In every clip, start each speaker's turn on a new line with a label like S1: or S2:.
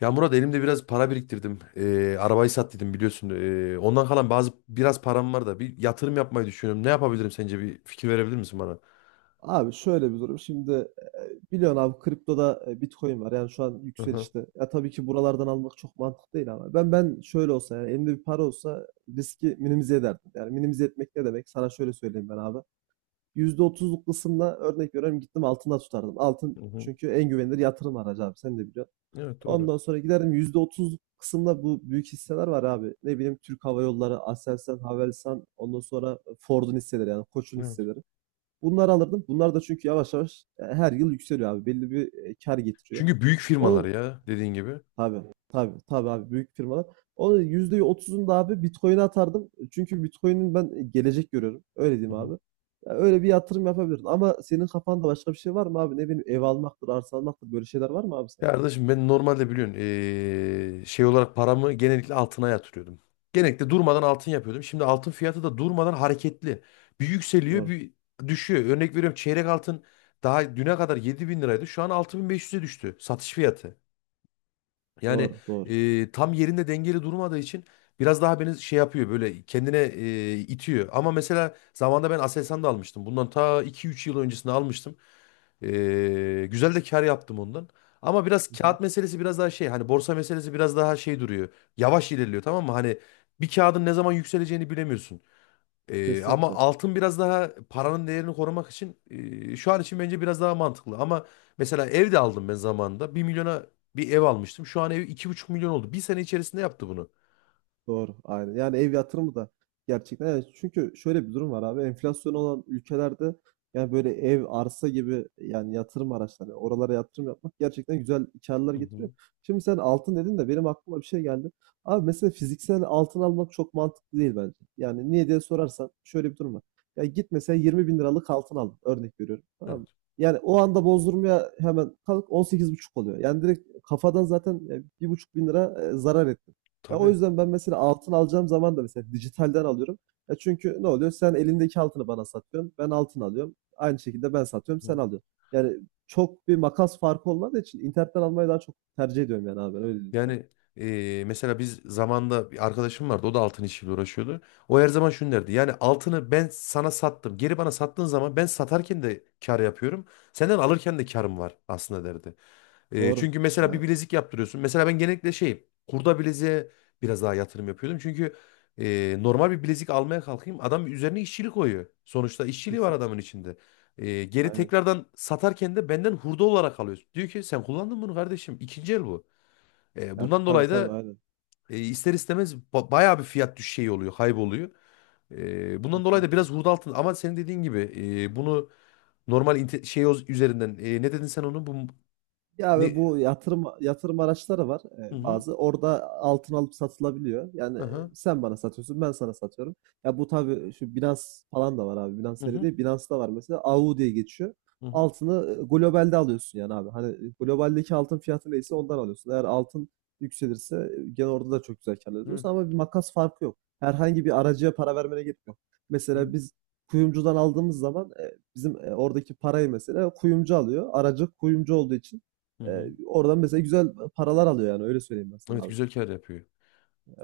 S1: Ya Murat elimde biraz para biriktirdim. Arabayı sat dedim biliyorsun. Ondan kalan bazı biraz param var da bir yatırım yapmayı düşünüyorum. Ne yapabilirim sence, bir fikir verebilir misin bana?
S2: Abi şöyle bir durum. Şimdi biliyorsun abi kriptoda Bitcoin var. Yani şu an
S1: Hı hı.
S2: yükselişte. Ya tabii ki buralardan almak çok mantıklı değil ama ben şöyle olsa yani elimde bir para olsa riski minimize ederdim. Yani minimize etmek ne demek? Sana şöyle söyleyeyim ben abi. %30'luk kısımla örnek veriyorum gittim altında tutardım. Altın
S1: Hı hı.
S2: çünkü en güvenilir yatırım aracı abi sen de biliyorsun.
S1: Evet, doğru.
S2: Ondan sonra giderdim %30'luk kısımda bu büyük hisseler var abi. Ne bileyim Türk Hava Yolları, Aselsan, Havelsan, ondan sonra Ford'un hisseleri yani Koç'un
S1: Evet.
S2: hisseleri. Bunları alırdım. Bunlar da çünkü yavaş yavaş her yıl yükseliyor abi. Belli bir kar getiriyor.
S1: Çünkü büyük firmalar
S2: Onun
S1: ya, dediğin gibi. Hı
S2: tabii tabii tabii abi büyük firmalar. Onun %30'unu da abi Bitcoin'e atardım. Çünkü Bitcoin'in ben gelecek görüyorum. Öyle diyeyim
S1: hı.
S2: abi. Ya öyle bir yatırım yapabilirdin. Ama senin kafanda başka bir şey var mı abi? Ne bileyim ev almaktır, arsa almaktır böyle şeyler var mı abi
S1: Ya
S2: sende?
S1: kardeşim, ben normalde biliyorsun şey olarak paramı genellikle altına yatırıyordum. Genellikle durmadan altın yapıyordum. Şimdi altın fiyatı da durmadan hareketli. Bir yükseliyor
S2: Doğru.
S1: bir düşüyor. Örnek veriyorum, çeyrek altın daha düne kadar 7 bin liraydı. Şu an 6.500'e düştü satış fiyatı. Yani
S2: Doğru, doğru.
S1: tam yerinde dengeli durmadığı için biraz daha beni şey yapıyor, böyle kendine itiyor. Ama mesela zamanında ben Aselsan da almıştım. Bundan ta iki üç yıl öncesinde almıştım. Güzel de kar yaptım ondan. Ama biraz
S2: Hı hı.
S1: kağıt meselesi, biraz daha şey hani, borsa meselesi biraz daha şey duruyor. Yavaş ilerliyor, tamam mı? Hani bir kağıdın ne zaman yükseleceğini bilemiyorsun. Ama
S2: Kesinlikle.
S1: altın biraz daha paranın değerini korumak için şu an için bence biraz daha mantıklı. Ama mesela ev de aldım ben zamanında. Bir milyona bir ev almıştım. Şu an ev 2,5 milyon oldu. Bir sene içerisinde yaptı bunu.
S2: Doğru, aynen. Yani ev yatırımı da gerçekten yani çünkü şöyle bir durum var abi enflasyon olan ülkelerde yani böyle ev, arsa gibi yani yatırım araçları oralara yatırım yapmak gerçekten güzel karlar
S1: Hı
S2: getiriyor.
S1: hı.
S2: Şimdi sen altın dedin de benim aklıma bir şey geldi. Abi mesela fiziksel altın almak çok mantıklı değil bence. Yani niye diye sorarsan şöyle bir durum var. Ya git mesela 20 bin liralık altın al örnek veriyorum tamam mı?
S1: Evet,
S2: Yani o anda bozdurmaya hemen kalk 18,5 oluyor. Yani direkt kafadan zaten bir buçuk bin lira zarar etti. Ya o
S1: tabii.
S2: yüzden ben mesela altın alacağım zaman da mesela dijitalden alıyorum. Ya çünkü ne oluyor? Sen elindeki altını bana satıyorsun. Ben altın alıyorum. Aynı şekilde ben satıyorum,
S1: Hı
S2: sen
S1: hı.
S2: alıyorsun. Yani çok bir makas farkı olmadığı için internetten almayı daha çok tercih ediyorum yani abi ben öyle diyeyim sana.
S1: Yani mesela biz zamanda bir arkadaşım vardı. O da altın işiyle uğraşıyordu. O her zaman şunu derdi. Yani altını ben sana sattım. Geri bana sattığın zaman ben satarken de kar yapıyorum. Senden alırken de karım var aslında, derdi.
S2: Doğru.
S1: Çünkü mesela
S2: Yani
S1: bir bilezik yaptırıyorsun. Mesela ben genellikle şey, kurda bileziğe biraz daha yatırım yapıyordum. Çünkü normal bir bilezik almaya kalkayım adam üzerine işçilik koyuyor. Sonuçta işçiliği var adamın
S2: kesinlikle.
S1: içinde. Geri
S2: Aynen.
S1: tekrardan satarken de benden hurda olarak alıyor. Diyor ki sen kullandın bunu kardeşim. İkinci el bu.
S2: Ya
S1: Bundan
S2: tabii
S1: dolayı
S2: tabii
S1: da
S2: aynen.
S1: ister istemez bayağı bir fiyat düşüşü şey oluyor, kayboluyor. Bundan dolayı da
S2: Kesinlikle.
S1: biraz hurda altın, ama senin dediğin gibi bunu normal şey üzerinden ne dedin sen onu, bu
S2: Ya ve
S1: ne,
S2: bu yatırım araçları var
S1: hı hı
S2: bazı. Orada altın alıp satılabiliyor. Yani
S1: hı
S2: sen bana satıyorsun, ben sana satıyorum. Ya bu tabii şu Binance falan da var abi. Binance
S1: hı
S2: seri
S1: hı.
S2: değil. Binance'da var mesela. AU diye geçiyor.
S1: Hı hı.
S2: Altını globalde alıyorsun yani abi. Hani globaldeki altın fiyatı neyse ondan alıyorsun. Eğer altın yükselirse gene orada da çok güzel kâr elde
S1: Evet.
S2: ediyorsun ama bir makas farkı yok. Herhangi bir aracıya para vermene gerek yok.
S1: Evet.
S2: Mesela biz kuyumcudan aldığımız zaman bizim oradaki parayı mesela kuyumcu alıyor. Aracı kuyumcu olduğu için
S1: Hı hı.
S2: oradan mesela güzel paralar alıyor yani öyle söyleyeyim ben sana
S1: Evet,
S2: abi.
S1: güzel kar yapıyor.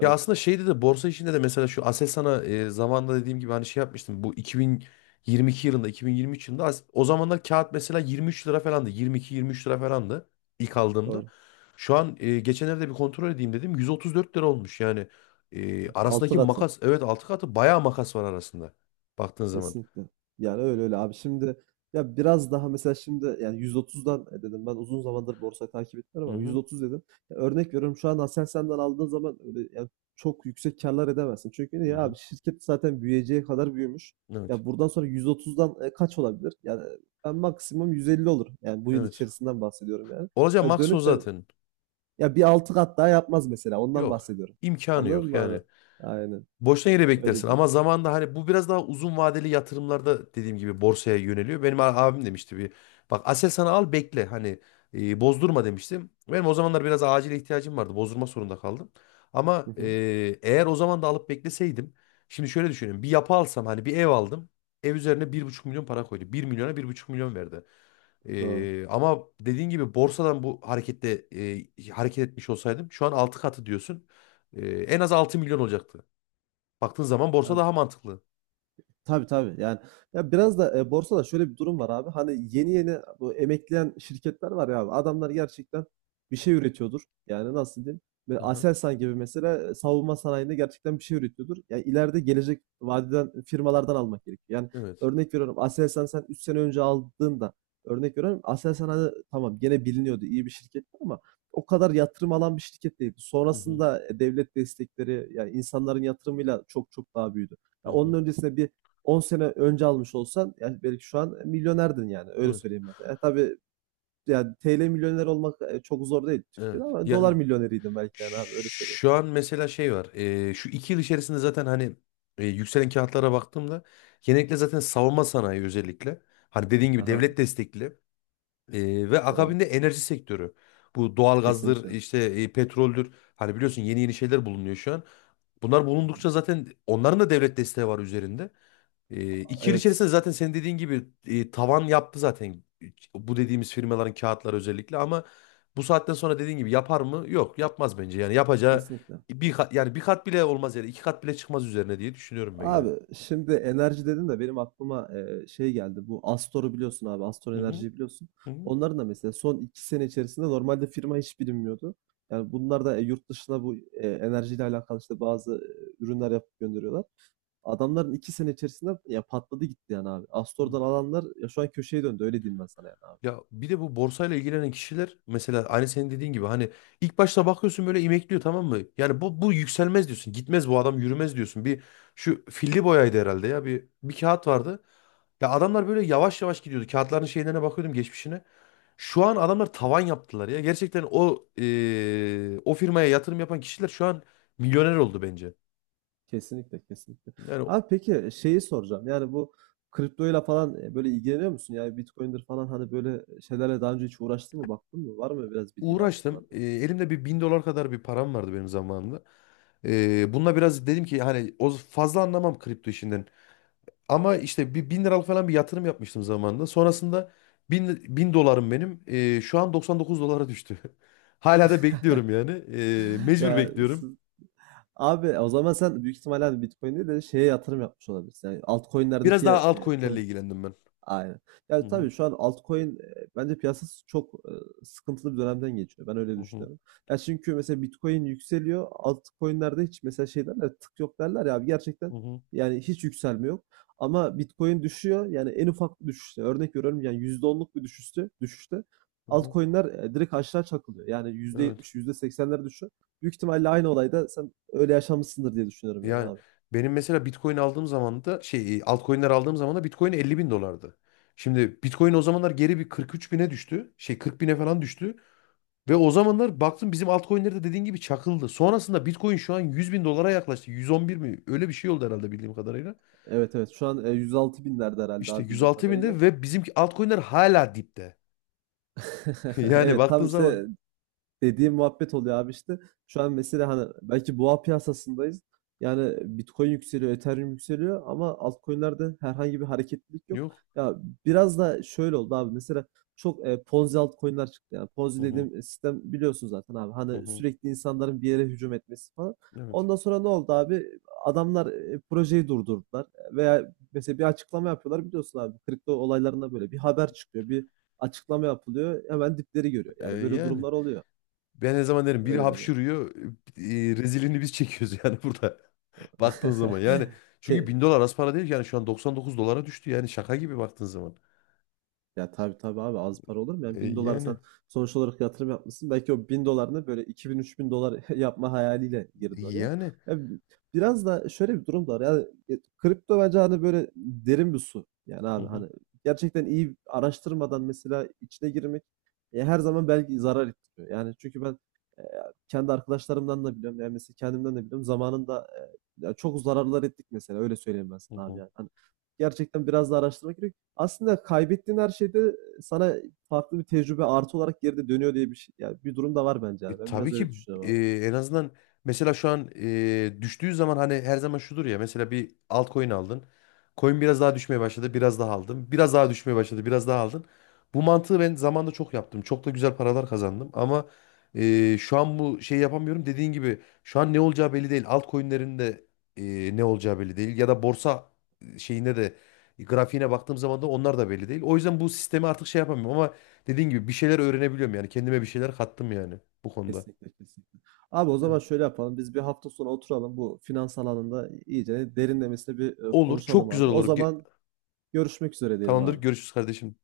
S1: Ya aslında şeyde de borsa işinde de mesela şu Aselsan'a zamanında dediğim gibi hani şey yapmıştım. Bu 2022 yılında, 2023 yılında o zamanlar kağıt mesela 23 lira falandı. 22-23 lira falandı ilk aldığımda.
S2: doğru.
S1: Şu an geçenlerde bir kontrol edeyim dedim. 134 lira olmuş yani.
S2: Altı
S1: Arasındaki
S2: katı
S1: makas, evet altı katı bayağı makas var arasında. Baktığın zaman.
S2: kesinlikle. Yani öyle öyle abi. Şimdi ya biraz daha mesela şimdi yani 130'dan dedim ben uzun zamandır borsayı takip etmiyorum
S1: Hı
S2: ama
S1: hı.
S2: 130 dedim. Ya örnek veriyorum şu an Aselsan'dan aldığın zaman öyle yani çok yüksek karlar edemezsin. Çünkü
S1: Hı
S2: niye
S1: hı.
S2: abi şirket zaten büyüyeceği kadar büyümüş.
S1: Evet.
S2: Ya buradan sonra 130'dan kaç olabilir? Yani ben maksimum 150 olur. Yani bu yıl
S1: Evet.
S2: içerisinden bahsediyorum yani.
S1: Olacak
S2: Ya
S1: maks o
S2: dönüp de
S1: zaten.
S2: Ya bir altı kat daha yapmaz mesela. Ondan
S1: Yok.
S2: bahsediyorum.
S1: İmkanı
S2: Anladın
S1: yok
S2: mı
S1: yani.
S2: abi? Aynen.
S1: Boşuna yere
S2: Öyle
S1: beklersin,
S2: değil.
S1: ama zamanda hani bu biraz daha uzun vadeli yatırımlarda dediğim gibi borsaya yöneliyor. Benim abim demişti bir bak, Aselsan'ı al bekle hani bozdurma demiştim. Benim o zamanlar biraz acil ihtiyacım vardı, bozdurma zorunda kaldım.
S2: Hı
S1: Ama
S2: hı.
S1: eğer o zaman da alıp bekleseydim şimdi şöyle düşünüyorum, bir yapı alsam hani bir ev aldım, ev üzerine 1,5 milyon para koydu, bir milyona 1,5 milyon verdi.
S2: Doğru.
S1: Ama dediğin gibi borsadan bu harekette hareket etmiş olsaydım şu an 6 katı diyorsun, en az 6 milyon olacaktı. Baktığın zaman borsa
S2: Ya
S1: daha mantıklı.
S2: tabii tabii. Yani ya biraz da borsada şöyle bir durum var abi. Hani yeni yeni bu emekleyen şirketler var ya abi. Adamlar gerçekten bir şey üretiyordur. Yani nasıl diyeyim? Böyle
S1: Hı hı.
S2: Aselsan gibi mesela savunma sanayinde gerçekten bir şey üretiyordur. Ya ileride gelecek vadeden firmalardan almak gerekiyor. Yani
S1: Evet.
S2: örnek veriyorum Aselsan sen 3 sene önce aldığında örnek veriyorum Aselsan hani tamam gene biliniyordu iyi bir şirketti ama o kadar yatırım alan bir şirket değildi.
S1: Hı hı,
S2: Sonrasında devlet destekleri yani insanların yatırımıyla çok çok daha büyüdü.
S1: hı
S2: Ya onun
S1: hı.
S2: öncesinde bir 10 sene önce almış olsan yani belki şu an milyonerdin yani öyle
S1: Evet.
S2: söyleyeyim mesela. Tabii yani TL milyoner olmak çok zor değil Türkiye'de
S1: Evet.
S2: ama dolar
S1: Yani
S2: milyoneriydim belki yani abi öyle söyleyeyim.
S1: şu an mesela şey var. Şu iki yıl içerisinde zaten hani yükselen kağıtlara baktığımda genellikle zaten savunma sanayi özellikle. Hani dediğin gibi
S2: Aha,
S1: devlet destekli. Ve
S2: doğru.
S1: akabinde enerji sektörü. Bu doğalgazdır
S2: Kesinlikle. Hı
S1: işte, petroldür. Hani biliyorsun yeni yeni şeyler bulunuyor şu an. Bunlar
S2: hı.
S1: bulundukça zaten onların da devlet desteği var üzerinde. İki yıl içerisinde
S2: Evet,
S1: zaten senin dediğin gibi tavan yaptı zaten bu dediğimiz firmaların kağıtları özellikle, ama bu saatten sonra dediğin gibi yapar mı? Yok, yapmaz bence. Yani yapacağı
S2: kesinlikle.
S1: bir kat, yani bir kat bile olmaz, yani iki kat bile çıkmaz üzerine diye düşünüyorum ben yani.
S2: Abi şimdi enerji dedin de benim aklıma şey geldi. Bu Astor'u biliyorsun abi. Astor
S1: Hı hı.
S2: Enerji'yi biliyorsun.
S1: Hı hı.
S2: Onların da mesela son 2 sene içerisinde normalde firma hiç bilinmiyordu. Yani bunlar da yurt dışına bu enerjiyle alakalı işte bazı ürünler yapıp gönderiyorlar. Adamların 2 sene içerisinde ya patladı gitti yani abi.
S1: Hı.
S2: Astor'dan alanlar ya şu an köşeye döndü öyle diyeyim ben sana yani abi.
S1: Ya bir de bu borsayla ilgilenen kişiler mesela, aynı senin dediğin gibi hani ilk başta bakıyorsun böyle imekliyor, tamam mı? Yani bu yükselmez diyorsun. Gitmez bu adam, yürümez diyorsun. Bir şu filli boyaydı herhalde ya, bir kağıt vardı. Ya adamlar böyle yavaş yavaş gidiyordu. Kağıtların şeylerine bakıyordum, geçmişine. Şu an adamlar tavan yaptılar ya. Gerçekten o firmaya yatırım yapan kişiler şu an milyoner oldu bence.
S2: Kesinlikle kesinlikle.
S1: Yani
S2: Abi peki şeyi soracağım. Yani bu kriptoyla falan böyle ilgileniyor musun? Yani Bitcoin'dir falan hani böyle şeylerle daha önce hiç uğraştın mı? Baktın mı? Var mı biraz bilgin abi
S1: uğraştım.
S2: oralarda?
S1: Elimde bir bin dolar kadar bir param vardı benim zamanımda. Bununla biraz dedim ki, hani o fazla anlamam kripto işinden. Ama işte bir bin liralık falan bir yatırım yapmıştım zamanında. Sonrasında bin dolarım benim. Şu an 99 dolara düştü. Hala da bekliyorum yani. Mecbur
S2: Ya
S1: bekliyorum.
S2: siz- Abi o zaman sen büyük ihtimalle hani Bitcoin değil de şeye yatırım yapmış olabilirsin. Yani
S1: Biraz
S2: altcoin'lerdeki
S1: daha altcoin'lerle
S2: coin'lere.
S1: ilgilendim ben.
S2: Aynen.
S1: Hı
S2: Yani
S1: hı,
S2: tabii şu an altcoin, bence piyasası çok, sıkıntılı bir dönemden geçiyor. Ben öyle
S1: hı hı,
S2: düşünüyorum. Ya çünkü mesela Bitcoin yükseliyor. Altcoin'lerde hiç mesela şey derler "tık yok" derler ya abi gerçekten
S1: hı hı,
S2: yani hiç yükselme yok. Ama Bitcoin düşüyor. Yani en ufak bir düşüşte örnek veriyorum yani %10'luk bir düşüşte
S1: hı hı.
S2: altcoin'ler, direkt aşağı çakılıyor. Yani yüzde
S1: Evet.
S2: yetmiş, yüzde %80'lere düşüyor. Büyük ihtimalle aynı olay da sen öyle yaşamışsındır diye düşünüyorum yani
S1: Yani
S2: abi.
S1: benim mesela Bitcoin aldığım zaman da, şey altcoin'ler aldığım zaman da Bitcoin 50.000 dolardı. Şimdi Bitcoin o zamanlar geri bir 43 bine düştü. Şey 40 bine falan düştü. Ve o zamanlar baktım bizim altcoin'ler de dediğin gibi çakıldı. Sonrasında Bitcoin şu an 100 bin dolara yaklaştı. 111 mi? Öyle bir şey oldu herhalde bildiğim kadarıyla.
S2: Evet, evet. Şu an, 106.000'lerde herhâlde
S1: İşte
S2: abi bildiğim
S1: 106
S2: kadarıyla.
S1: binde ve bizimki altcoin'ler hala dipte. Yani
S2: Evet,
S1: baktığın
S2: tam işte
S1: zaman
S2: dediğim muhabbet oluyor abi işte. Şu an mesela hani belki boğa piyasasındayız. Yani Bitcoin yükseliyor, Ethereum yükseliyor ama altcoin'lerde herhangi bir hareketlilik yok.
S1: yok.
S2: Ya biraz da şöyle oldu abi. Mesela çok Ponzi altcoin'ler çıktı. Yani Ponzi
S1: Hı hı,
S2: dediğim sistem biliyorsun zaten abi.
S1: hı
S2: Hani
S1: hı.
S2: sürekli insanların bir yere hücum etmesi falan.
S1: Evet.
S2: Ondan sonra ne oldu abi? Adamlar projeyi durdurdular veya mesela bir açıklama yapıyorlar biliyorsun abi kripto olaylarında böyle bir haber çıkıyor, bir açıklama yapılıyor hemen dipleri görüyor. Yani böyle
S1: Yani.
S2: durumlar oluyor.
S1: Ben ne zaman derim biri
S2: Öyle dedi.
S1: hapşırıyor, rezilini biz çekiyoruz yani burada. Baktığın zaman yani,
S2: Ki
S1: çünkü 1000 dolar az para değil ki. Yani şu an 99 dolara düştü yani, şaka gibi baktığın zaman.
S2: ya tabii tabii abi az para olur mu? Yani 1.000 dolar sen
S1: Yani
S2: sonuç olarak yatırım yapmışsın. Belki o 1000 dolarını böyle 2 bin 3 bin dolar yapma hayaliyle girdin oraya.
S1: yani.
S2: Ya biraz da şöyle bir durum da var. Yani kripto bence hani böyle derin bir su. Yani
S1: Hı
S2: abi
S1: hı,
S2: hani gerçekten iyi araştırmadan mesela içine girmek her zaman belki zarar ettiriyor. Yani çünkü ben e, kendi arkadaşlarımdan da biliyorum. Yani mesela kendimden de biliyorum. Zamanında ya çok zararlar ettik mesela. Öyle söyleyeyim ben
S1: hı
S2: sana abi
S1: hı.
S2: yani. Hani gerçekten biraz da araştırmak gerek. Aslında kaybettiğin her şeyde sana farklı bir tecrübe artı olarak geride dönüyor diye bir şey. Yani bir durum da var bence yani. Ben
S1: Tabii
S2: biraz öyle
S1: ki
S2: düşünüyorum abi.
S1: en azından mesela şu an düştüğü zaman, hani her zaman şudur ya, mesela bir altcoin aldın. Coin biraz daha düşmeye başladı, biraz daha aldın. Biraz daha düşmeye başladı, biraz daha aldın. Bu mantığı ben zamanında çok yaptım. Çok da güzel paralar kazandım, ama şu an bu şey yapamıyorum. Dediğin gibi şu an ne olacağı belli değil. Altcoin'lerin de ne olacağı belli değil ya da borsa şeyinde de grafiğine baktığım zaman da onlar da belli değil. O yüzden bu sistemi artık şey yapamıyorum, ama dediğin gibi bir şeyler öğrenebiliyorum yani. Kendime bir şeyler kattım yani bu konuda.
S2: Kesinlikle kesinlikle. Abi o
S1: Yani
S2: zaman şöyle yapalım. Biz bir hafta sonra oturalım bu finans alanında iyice derinlemesine bir
S1: olur.
S2: konuşalım
S1: Çok güzel
S2: abi. O
S1: olur.
S2: zaman görüşmek üzere diyelim
S1: Tamamdır.
S2: abi.
S1: Görüşürüz kardeşim.